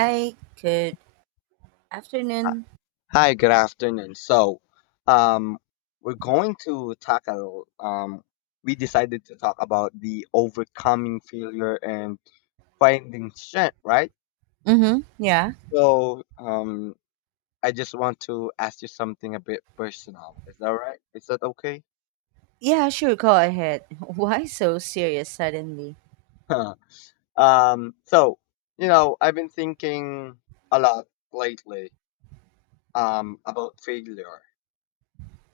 Hi, good Uh, afternoon. Hi, good afternoon. So, um, we're going to talk a l- um, we decided to talk about the overcoming failure and finding strength, right? Mm-hmm. Yeah. So, I just want to ask you something a bit personal. Is that right? Is that okay? Yeah, sure, go ahead. Why so serious suddenly? Huh. So, I've been thinking a lot lately, about failure.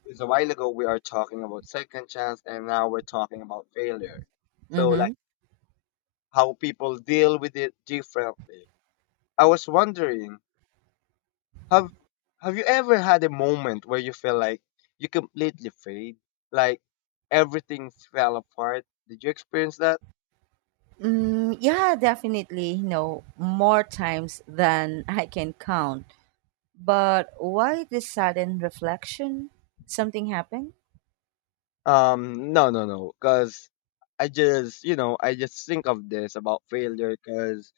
Because a while ago we are talking about second chance, and now we're talking about failure. So, Mm-hmm. like, how people deal with it differently. I was wondering, have have you ever had a moment where you feel like you completely failed, like everything fell apart? Did you experience that? Mm, yeah, definitely, you know, more times than I can count. But why this sudden reflection? Something happened? No, no, no, because I just think of this about failure because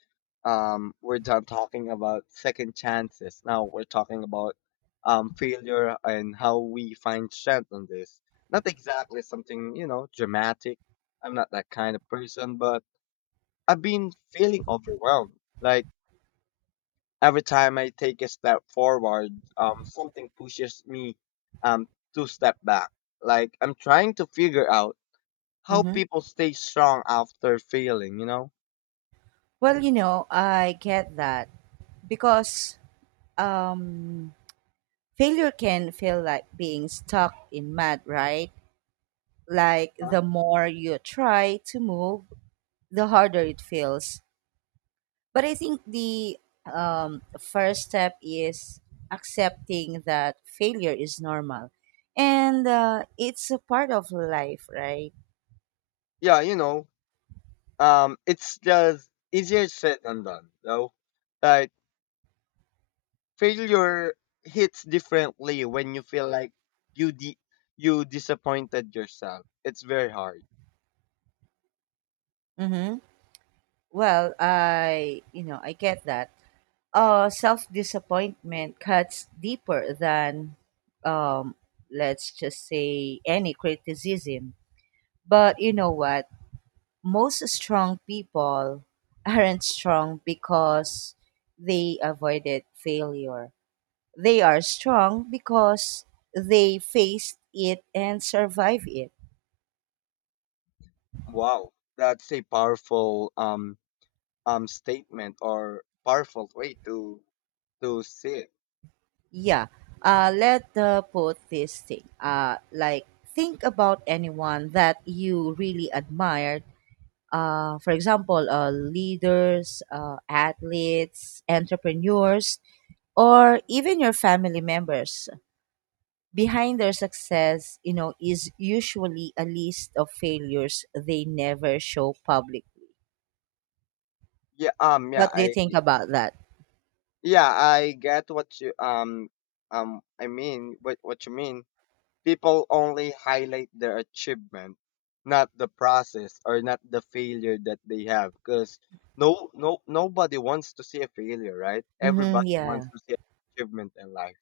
we're done talking about second chances. Now we're talking about failure and how we find strength on this. Not exactly something dramatic. I'm not that kind of person, but I've been feeling overwhelmed. Like every time I take a step forward, something pushes me um, to step back. Like I'm trying to figure out how Mm-hmm. people stay strong after failing, you know? Well, you know, I get that because um, failure can feel like being stuck in mud, right? Like Huh? the more you try to move, the harder it feels. But I think the first step is accepting that failure is normal and it's a part of life, right? Yeah, it's just easier said than done, though. Like failure hits differently when you feel like you di- you disappointed yourself. It's very hard. Mm-hmm. Well, I, you know, I get that. Self disappointment cuts deeper than, um, let's just say, any criticism. But you know what? Most strong people aren't strong because they avoided failure. They are strong because they faced it and survived it. Wow, that's a powerful statement, or powerful way to see it. Yeah. Let the put this thing. Like think about anyone that you really admired. For example, leaders, athletes, entrepreneurs, or even your family members. Behind their success, you know, is usually a list of failures they never show publicly. Yeah, yeah, What do you I think about that? yeah I get what you I mean, what you mean. People only highlight their achievement, not the process or not the failure that they have. Because no, no, nobody wants to see a failure, right? Hmm, Everybody wants yeah. to see achievement in life.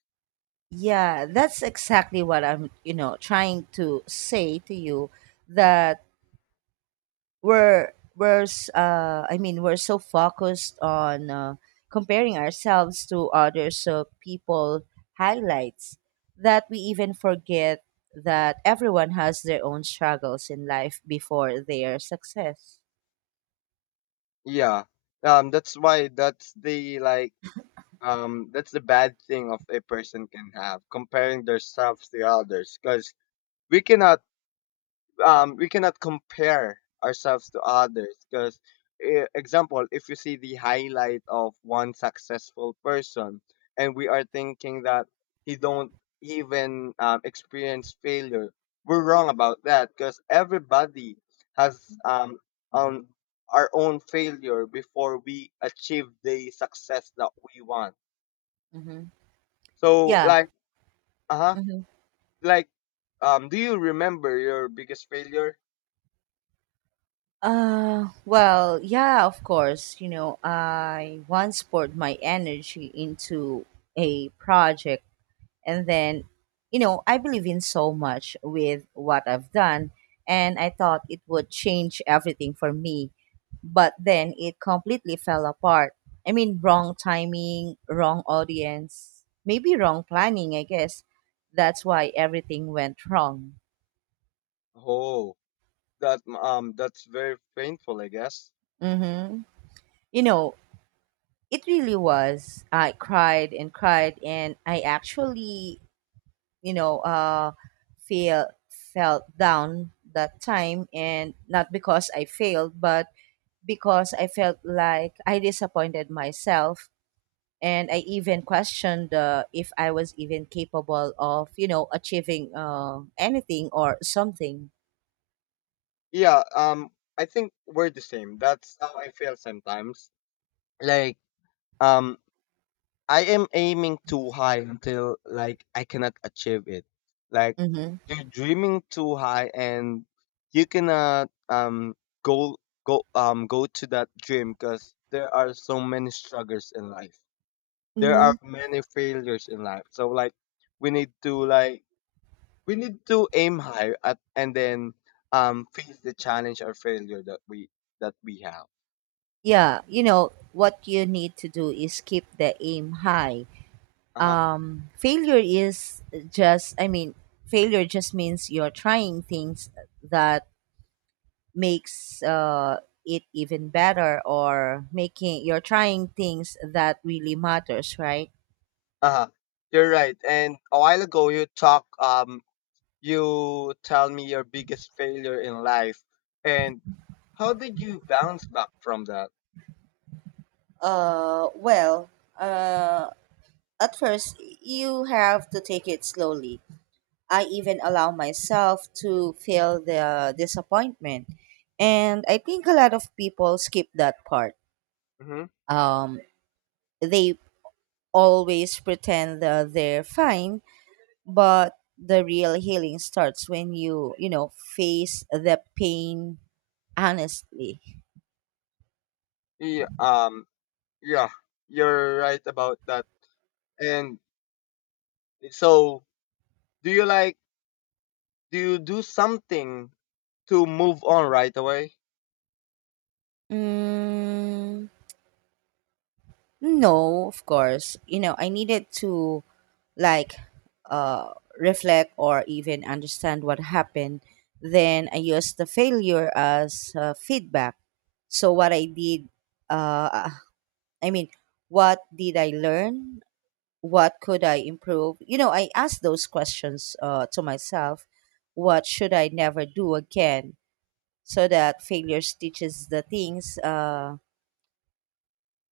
Yeah, that's exactly what I'm, you know, trying to say to you that I mean we're so focused on comparing ourselves to others people highlights that we even forget that everyone has their own struggles in life before their success. Yeah. That's why, that's the, like, That's the bad thing of a person can have, comparing themselves to others. Because we cannot we cannot compare ourselves to others because, example, if you see the highlight of one successful person and we are thinking that he don't even experience failure, we're wrong about that because everybody has, on our own failure before we achieve the success that we want. Hmm. So Yeah. like, uh-huh, Hmm. like, do you remember your biggest failure? Well, yeah, of course. You know, I once poured my energy into a project, and then you know I believe in so much with what I've done, and I thought it would change everything for me, but then it completely fell apart. I mean wrong timing, wrong audience, maybe wrong planning, I guess that's why everything went wrong. Oh, that's very painful, I guess. Mm-hmm. You know, it really was. I cried and cried, and I actually, you know, feel felt down that time, and not because I failed, but because I felt like I disappointed myself, and I even questioned if I was even capable of, you know, achieving anything or something. Yeah, I think we're the same. That's how I feel sometimes. Like, um I am aiming too high until, like, I cannot achieve it. Like, Mm-hmm. you're dreaming too high and you cannot go go to that dream because there are so many struggles in life. There are Mm-hmm. many failures in life, so like, we need to like we need to aim high at, and then face the challenge or failure that we have. Yeah, you know what you need to do is keep the aim high. Uh-huh. Failure is just, failure just means you're trying things that makes it even better, or making you're trying things that really matters, right? Uh-huh. You're right. And a while ago you tell me your biggest failure in life, and how did you bounce back from that? Well, at first, you have to take it slowly. I even allow myself to feel the disappointment. And I think a lot of people skip that part. Mm-hmm. Um, they always pretend that they're fine, but the real healing starts when you know, face the pain. Honestly, Yeah, yeah, you're right about that. And so do you like do you do something to move on right away? mm, no, of course. You know, I needed to like reflect or even understand what happened. Then I used the failure as feedback. So what I did, uh, I mean, what did I learn? What could I improve? You know, I asked those questions to myself. What should I never do again? So that failures teaches the things.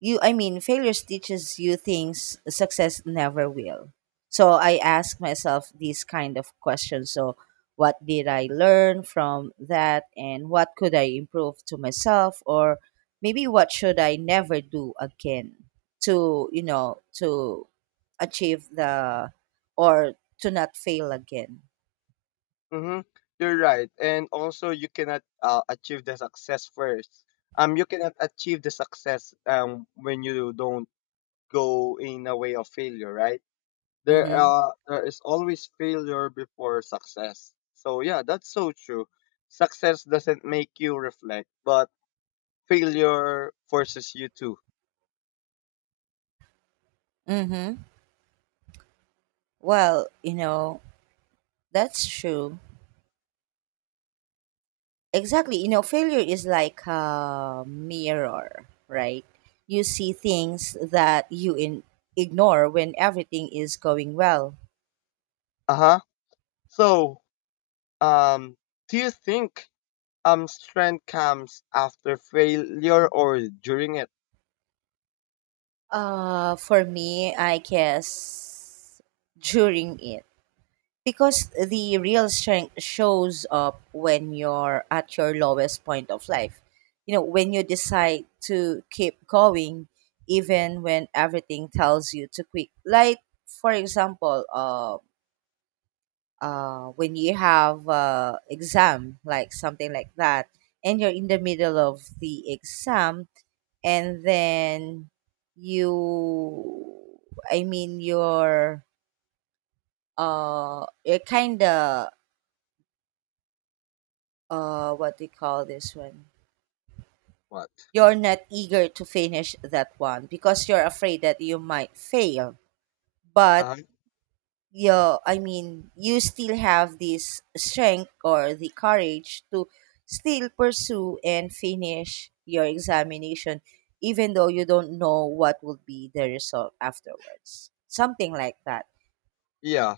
You I mean Failures teaches you things success never will. So I ask myself these kind of questions. So what did I learn from that, and what could I improve to myself, or maybe what should I never do again to, you know, to achieve the, or to not fail again. Mm-hmm. You're right. And also, you cannot achieve the success first. You cannot achieve the success when you don't go in a way of failure, right? There Mm-hmm. uh there is always failure before success. So yeah, that's so true. Success doesn't make you reflect, but failure forces you to. Mm-hmm. Well, you know, that's true. Exactly. You know, failure is like a mirror, right? You see things that ignore when everything is going well. Uh-huh. So, um, do you think strength comes after failure or during it? For me, I guess during it. Because the real strength shows up when you're at your lowest point of life. You know, when you decide to keep going, even when everything tells you to quit. Like, for example, when you have exam, like something like that, and you're in the middle of the exam, and then you i mean you're you're kind of, what do you call this one, What? you're not eager to finish that one because you're afraid that you might fail, but Uh-huh. yeah, I mean, you still have this strength or the courage to still pursue and finish your examination, even though you don't know what will be the result afterwards. Something like that. Yeah.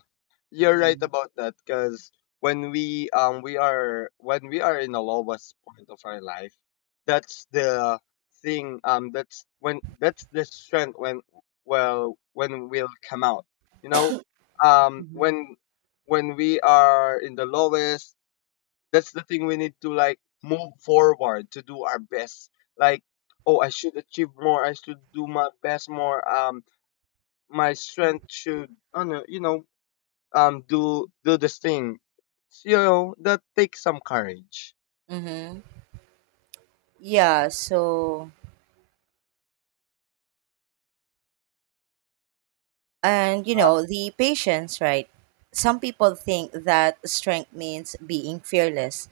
You're right Mm. about that, because when we are in the lowest point of our life, that's the thing that's when, that's the strength, when we'll come out. You know, um Hmm. when when we are in the lowest, that's the thing we need to, like, move forward to do our best. Like, oh, I should achieve more. I should do my best more. My strength should, I don't know, you know, do this thing, you know, that takes some courage. Hmm. Yeah, so, and you Huh. know, the patience, right? Some people think that strength means being fearless,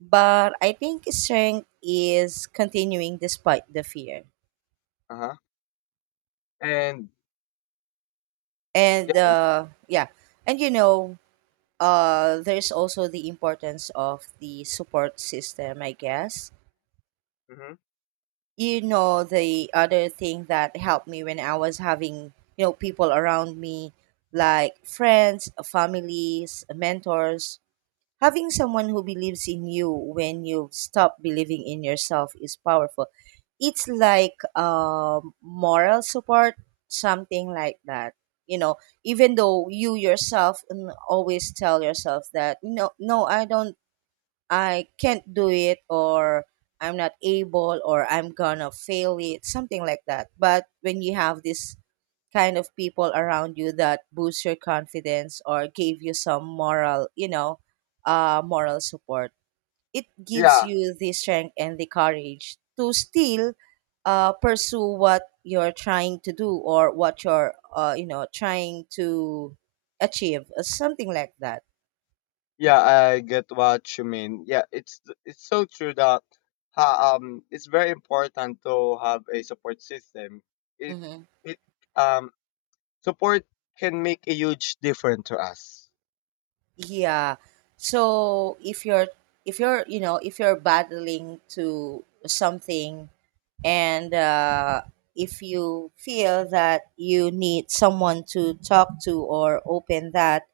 but I think strength is continuing despite the fear. Uh-huh. And, yeah. And yeah, and you know, there's also the importance of the support system, I guess. Hmm. You know, the other thing that helped me when I was having, you know, people around me, like friends, families, mentors. Having someone who believes in you when you stop believing in yourself is powerful. It's like moral support, something like that. You know, even though you yourself mm, always tell yourself that no, no, I don't, I can't do it, or I'm not able, or I'm gonna fail it, something like that. But when you have this kind of people around you that boost your confidence or gave you some moral, you know, moral support. It gives Yeah, you the strength and the courage to still pursue what you're trying to do or what you're, you know, trying to achieve, something like that. yeah, I get what you mean. Yeah, it's so true that, it's very important to have a support system. it Mhm. it um Support can make a huge difference to us. Yeah. So if you're, if you're, you know, if you're battling to something and if you feel that you need someone to talk to or open that,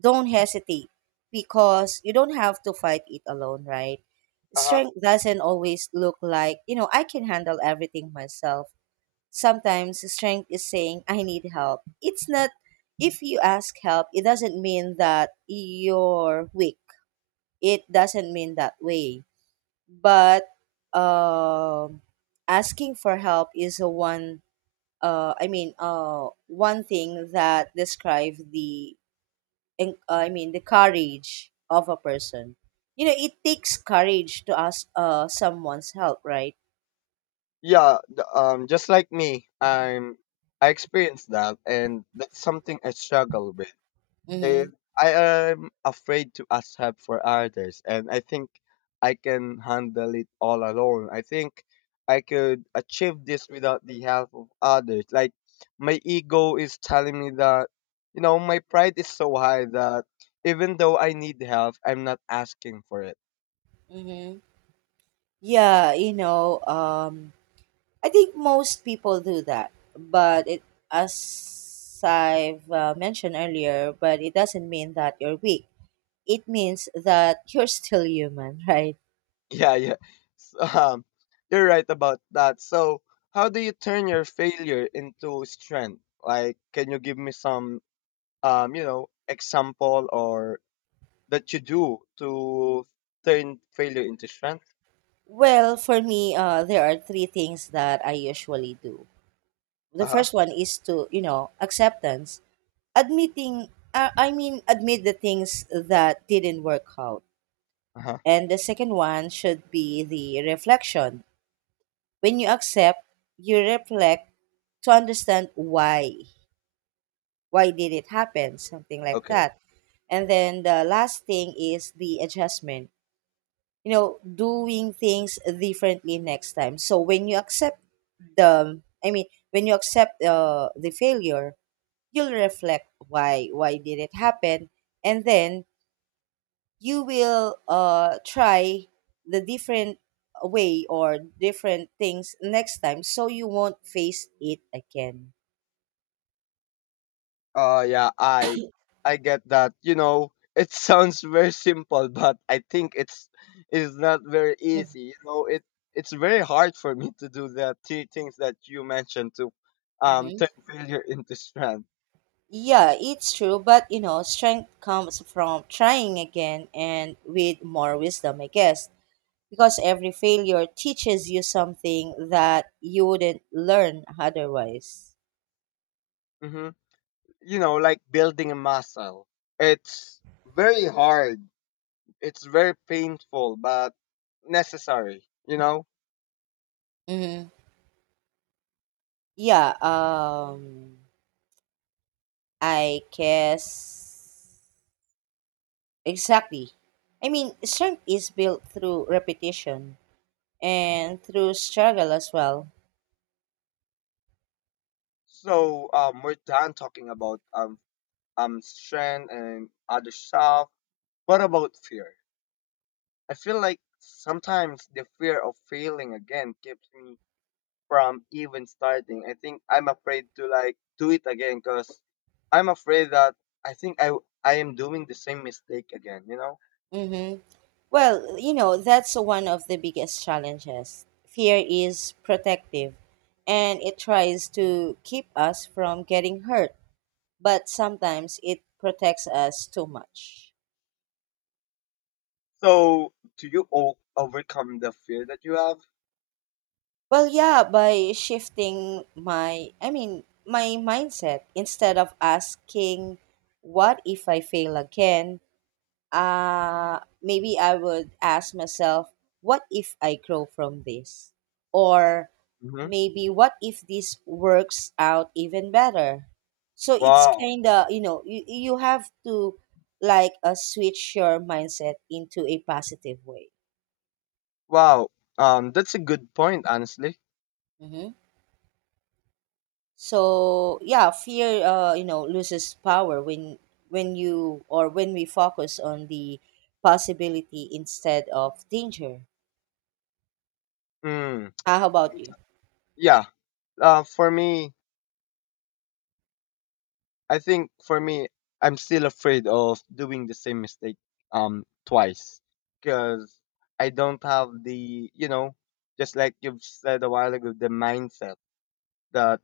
don't hesitate because you don't have to fight it alone, right? Uh-huh. Strength doesn't always look like, you know, I can handle everything myself. Sometimes strength is saying, I need help. It's not, if you ask help, it doesn't mean that you're weak. It doesn't mean that way. But um, asking for help is a one, one thing that describes the, the courage of a person. You know, it takes courage to ask someone's help, right? Yeah, just like me, I experienced that, and that's something I struggle with. Eh, Mm-hmm. I am afraid to ask help for others, and I think I can handle it all alone. I think I could achieve this without the help of others. Like, my ego is telling me that, you know, my pride is so high that, even though I need help, I'm not asking for it. Mm-hmm. Yeah, you know, I think most people do that, but it, as I've mentioned earlier, but it doesn't mean that you're weak. It means that you're still human, right? Yeah, yeah. So, you're right about that. So, how do you turn your failure into strength? Like, can you give me some, example, or that you do to turn failure into strength? Well, for me, there are three things that I usually do. The Uh-huh. first one is to, you know, acceptance, admitting. Admit the things that didn't work out. Uh-huh. And the second one should be the reflection. When you accept, you reflect to understand why did it happen, something like Okay. that. And then the last thing is the adjustment, you know, doing things differently next time. So when you accept the I mean when you accept the failure, you'll reflect why did it happen, and then you will try the different way or different things next time, so you won't face it again. Yeah, I get that. You know, it sounds very simple, but I think it's not very easy. You know, it's very hard for me to do the three things that you mentioned to Mhm. turn failure into strength. Yeah, it's true, but you know, strength comes from trying again and with more wisdom, I guess, because every failure teaches you something that you wouldn't learn otherwise. Hmm. You know, like building a muscle. It's very hard. It's very painful, but necessary. You know. Mm-hmm. Yeah, I guess exactly. I mean, strength is built through repetition and through struggle as well. So, we're done talking about strength and other stuff. What about fear? I feel like sometimes the fear of failing again keeps me from even starting. I think I'm afraid to, like, do it again because I'm afraid that I think I am doing the same mistake again. You know. Mm-hmm. Well, you know, that's one of the biggest challenges. Fear is protective and it tries to keep us from getting hurt, but sometimes it protects us too much. So do you overcome the fear that you have? Well, yeah, by shifting my, I mean, my mindset, instead of asking, what if I fail again? Maybe I would ask myself, what if I grow from this? Or Hmm. maybe what if this works out even better? So it's Wow, kind of, you know, you have to like switch your mindset into a positive way. wow. That's a good point, honestly. Hmm. So yeah, fear, you know, loses power when you, or when we focus on the possibility instead of danger. Mm. Ah, how about you? Yeah. For me, I think for me, I'm still afraid of doing the same mistake twice because I don't have the, you know, just like you've said a while ago, the mindset that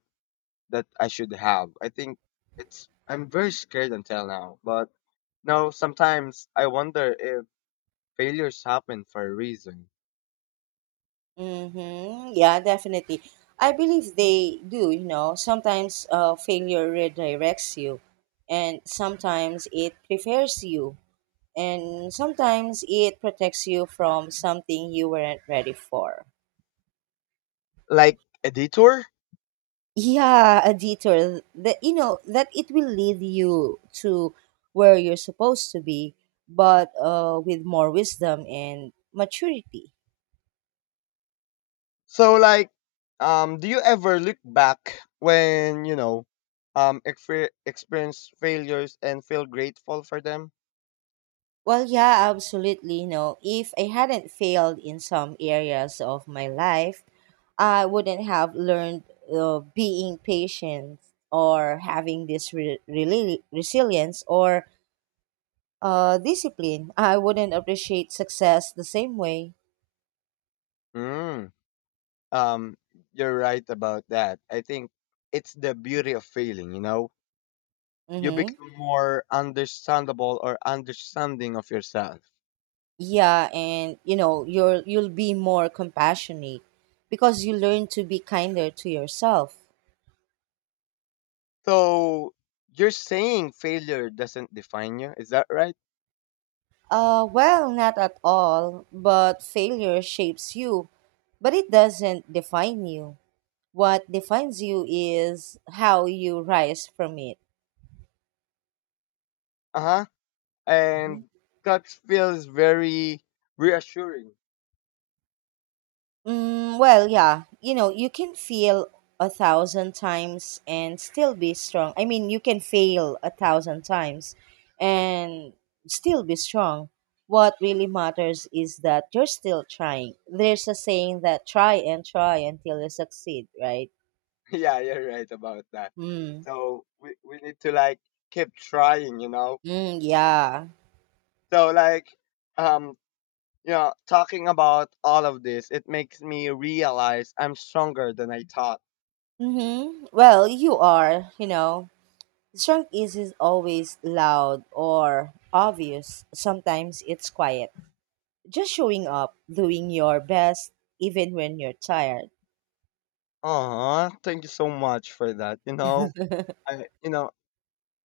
that I should have. I think it's I'm very scared until now, but no, sometimes I wonder if failures happen for a reason, Mm-hmm. Yeah, definitely. I believe they do, you know. Sometimes failure redirects you, and sometimes it prepares you, and sometimes it protects you from something you weren't ready for. like a detour. Yeah, a detour that, you know, that it will lead you to where you're supposed to be, but with more wisdom and maturity. So like, do you ever look back when, you know, experience failures, and feel grateful for them? Well, yeah, absolutely. No, if I hadn't failed in some areas of my life, I wouldn't have learned being patient, or having this resilience, or discipline. I wouldn't appreciate success the same way. Mm. Um, you're right about that. I think it's the beauty of failing. You know, you Mm-hmm. become more understandable, or understanding of yourself. Yeah, and you know, you'll be more compassionate because you learn to be kinder to yourself. So you're saying failure doesn't define you. Is that right? Well, not at all, but failure shapes you, but it doesn't define you. What defines you is how you rise from it. Uh huh. And that feels very reassuring. Mm, well, yeah, you know, you can fail a thousand times and still be strong. I mean, you can fail a thousand times and still be strong. What really matters is that you're still trying. There's a saying that try and try until you succeed, right? Yeah, you're right about that. Hmm. So we need to, like, keep trying, you know. Mm, yeah. So like, um you know, talking about all of this, it makes me realize I'm stronger than I thought. Mm-hmm. Well, you are, you know. Strong is always loud or obvious. Sometimes it's quiet. Just showing up, doing your best, even when you're tired. Aw, thank you so much for that. You know, I you know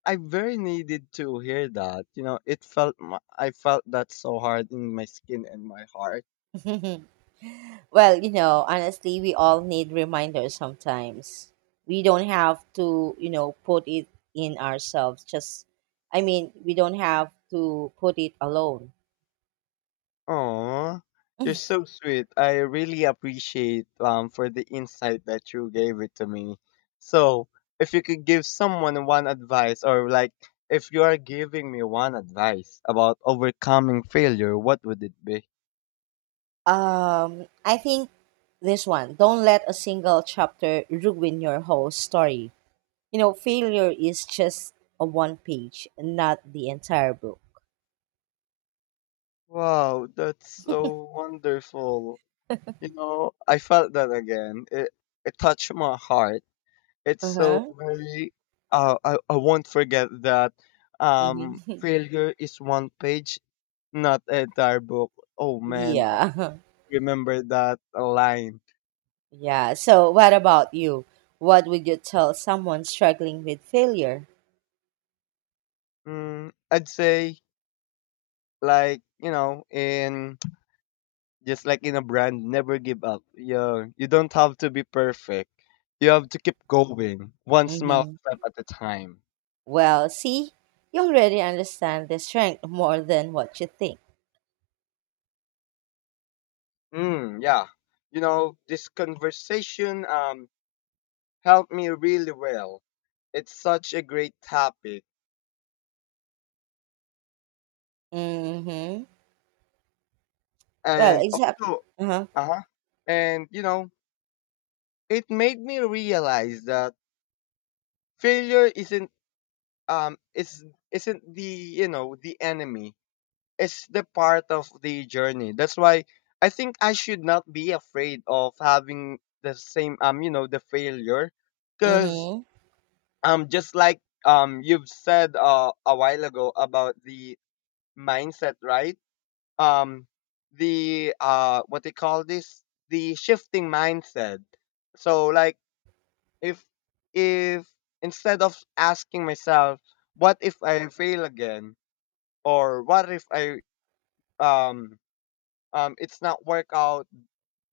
I very needed to hear that. You know, I felt that so hard in my skin and my heart. Well, you know, honestly, we all need reminders sometimes. We don't have to, you know, put it in ourselves. We don't have to put it alone. Aw, you're so sweet. I really appreciate for the insight that you gave it to me. So, if you could give someone one advice, or like, if you are giving me one advice about overcoming failure, what would it be? I think this one. Don't let a single chapter ruin your whole story. You know, failure is just a one page, not the entire book. Wow, that's so wonderful. You know, I felt that again. It touched my heart. It's Uh so huh. very, I won't forget that, Mm-hmm. failure is one page. Not entire book. Oh man, I Yeah. remember that line. Yeah. So, what about you? What would you tell someone struggling with failure? Mm, I'd say, like, you know, in just like in a brand, never give up. Yeah, you don't have to be perfect. You have to keep going, one small Mm-hmm. step at a time. Well, see, you already understand the strength more than what you think. Mm, yeah, you know this conversation helped me really well. It's such a great topic, Mm-hmm. Well, and exactly. also, Uh huh. uh huh, and you know, it made me realize that failure isn't um is isn't the, you know, the enemy. It's the part of the journey. That's why I think I should not be afraid of having the same, you know, the failure, because Mm-hmm. Just like, you've said, a while ago about the mindset, right? um the, what they call this, the shifting mindset. So like, if if instead of asking myself, what if I fail again, or what if I, um it's not work out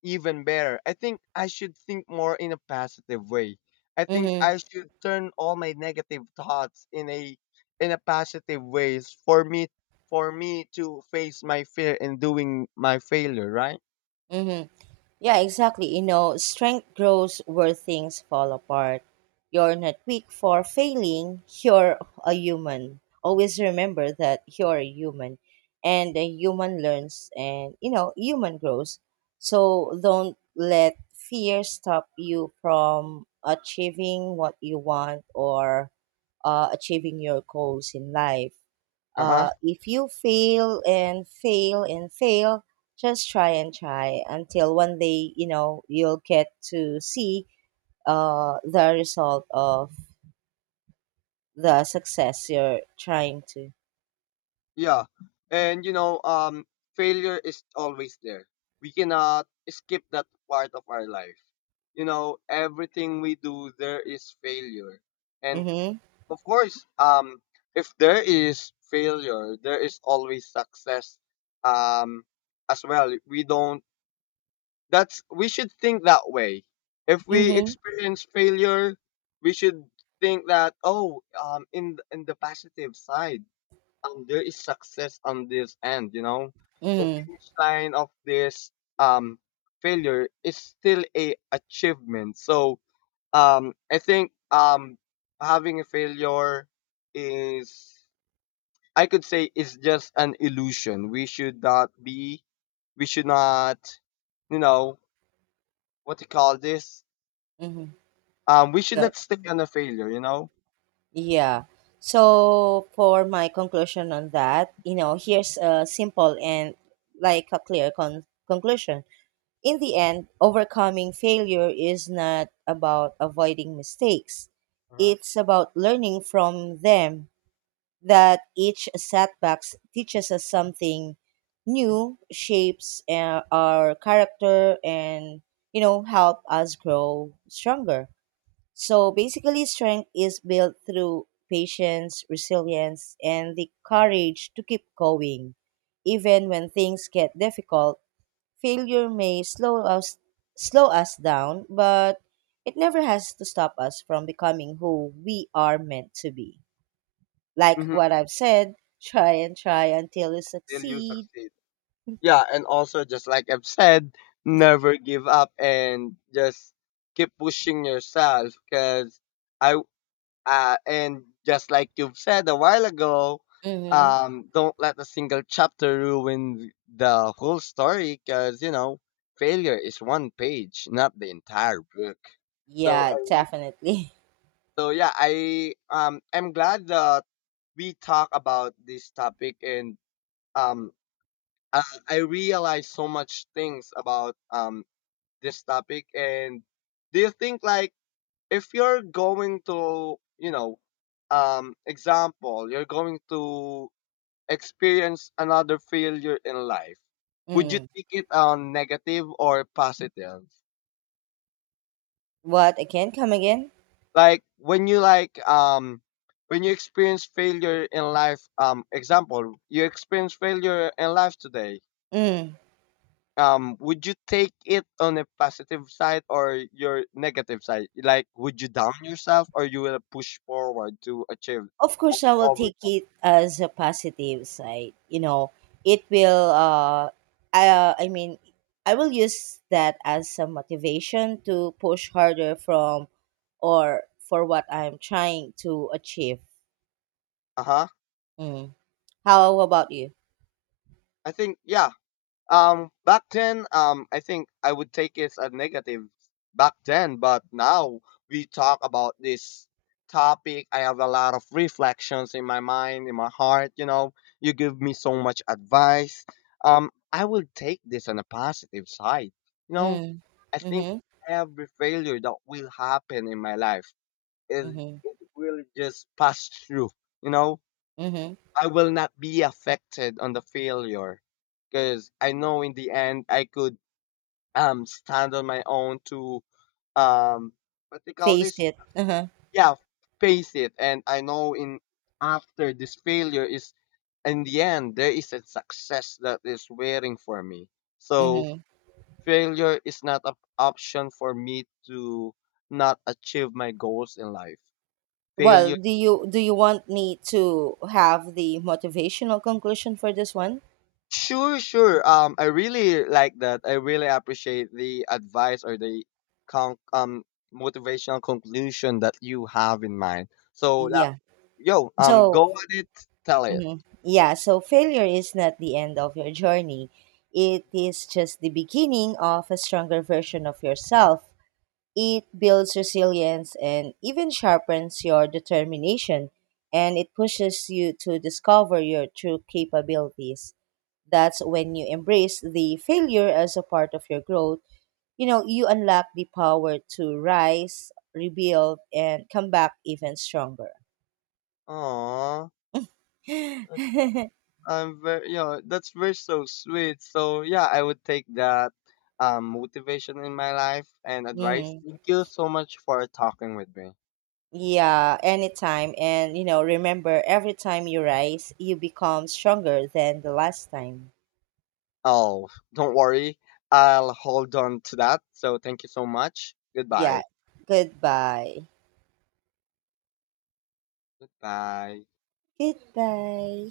even better. I think I should think more in a positive way. I think Mm-hmm. I should turn all my negative thoughts in a, in a positive ways, for me to face my fear in doing my failure, right? Mm-hmm. Yeah, exactly. You know, strength grows where things fall apart. You're not weak for failing. You're a human. Always remember that you're a human, and a human learns, and, you know, human grows. So don't let fear stop you from achieving what you want, or achieving your goals in life. Uh huh. If you fail and fail and fail, just try and try until one day, you know, you'll get to see the result of the success you're trying to. Yeah. And you know, failure is always there. We cannot skip that part of our life. You know, everything we do, there is failure. And Mm-hmm. of course, if there is failure, there is always success, um, as well. We should think that way. If we Mm-hmm. experience failure, we should think that, oh, in the positive side, there is success on this end, you know. The Mm-hmm. finish line of this um failure is still a achievement. So, I think, having a failure is, I could say, is just an illusion. We should not, you know, what do you call this, Mm-hmm. We should Good. not stay on a failure, you know. Yeah. So for my conclusion on that, you know, here's a simple and like a clear conclusion. In the end, overcoming failure is not about avoiding mistakes. Uh-huh. It's about learning from them, that each setback teaches us something new, shapes our character, and you know, help us grow stronger. So basically strength is built through patience, resilience, and the courage to keep going even when things get difficult. Failure may slow us down, but it never has to stop us from becoming who we are meant to be. Like Hmm. what I've said, try and try until you Till you succeed. succeed. Yeah, and also just like I've said, never give up, and just keep pushing yourself. Cause I and just like you've said a while ago, Mm-hmm. Don't let a single chapter ruin the whole story because, you know, failure is one page, not the entire book. So, Yeah, definitely. Yeah, I'm glad that we talk about this topic, and um, I, I realized so much things about, this topic. And do you think, like, if you're going to, you know, example, you're going to experience another failure in life, would you Mm. take it on negative or positive? What again? Come again? Like when you, like, when you experience failure in life, example, you experience failure in life today. Mm. Would you take it on a positive side or your negative side? Like, would you down yourself, or you will push forward to achieve, Of like, course, I to will take overcome? it as a positive side. You know, it will. I mean, I will use that as a motivation to push harder from, or for what I'm trying to achieve. Uh huh. Mm. How about you? I think, yeah. Back then, I think I would take it as a negative back then, but now we talk about this topic. I have a lot of reflections in my mind, in my heart. You know, you give me so much advice. I will take this on a positive side. You know, Mm. I think Mhm. every failure that will happen in my life is Mhm. it will just pass through. You know, Mhm. I will not be affected on the failure because I know in the end I could stand on my own to, um what they call Face this, it. Uh-huh. yeah, face it, and I know, in after this failure is, in the end, there is a success that is waiting for me, so Mhm. failure is not an option for me to not achieve my goals in life. Well, Failure. do you want me to have the motivational conclusion for this one? Sure, sure. I really like that. I really appreciate the advice, or the con- um motivational conclusion that you have in mind. So, Yeah. yo, So go at it, tell it. Mhm. Yeah, so failure is not the end of your journey. It is just the beginning of a stronger version of yourself. It builds resilience and even sharpens your determination, and it pushes you to discover your true capabilities. That's when you embrace the failure as a part of your growth. You know, you unlock the power to rise, rebuild, and come back even stronger. Aww, I'm very, you know, that's very so sweet. So yeah, I would take that motivation in my life and advice. Mhm. Thank you so much for talking with me. Yeah, anytime. And, you know, remember, every time you rise, you become stronger than the last time. Oh, don't worry, I'll hold on to that. So thank you so much. Goodbye. Yeah. Goodbye. Goodbye. Goodbye.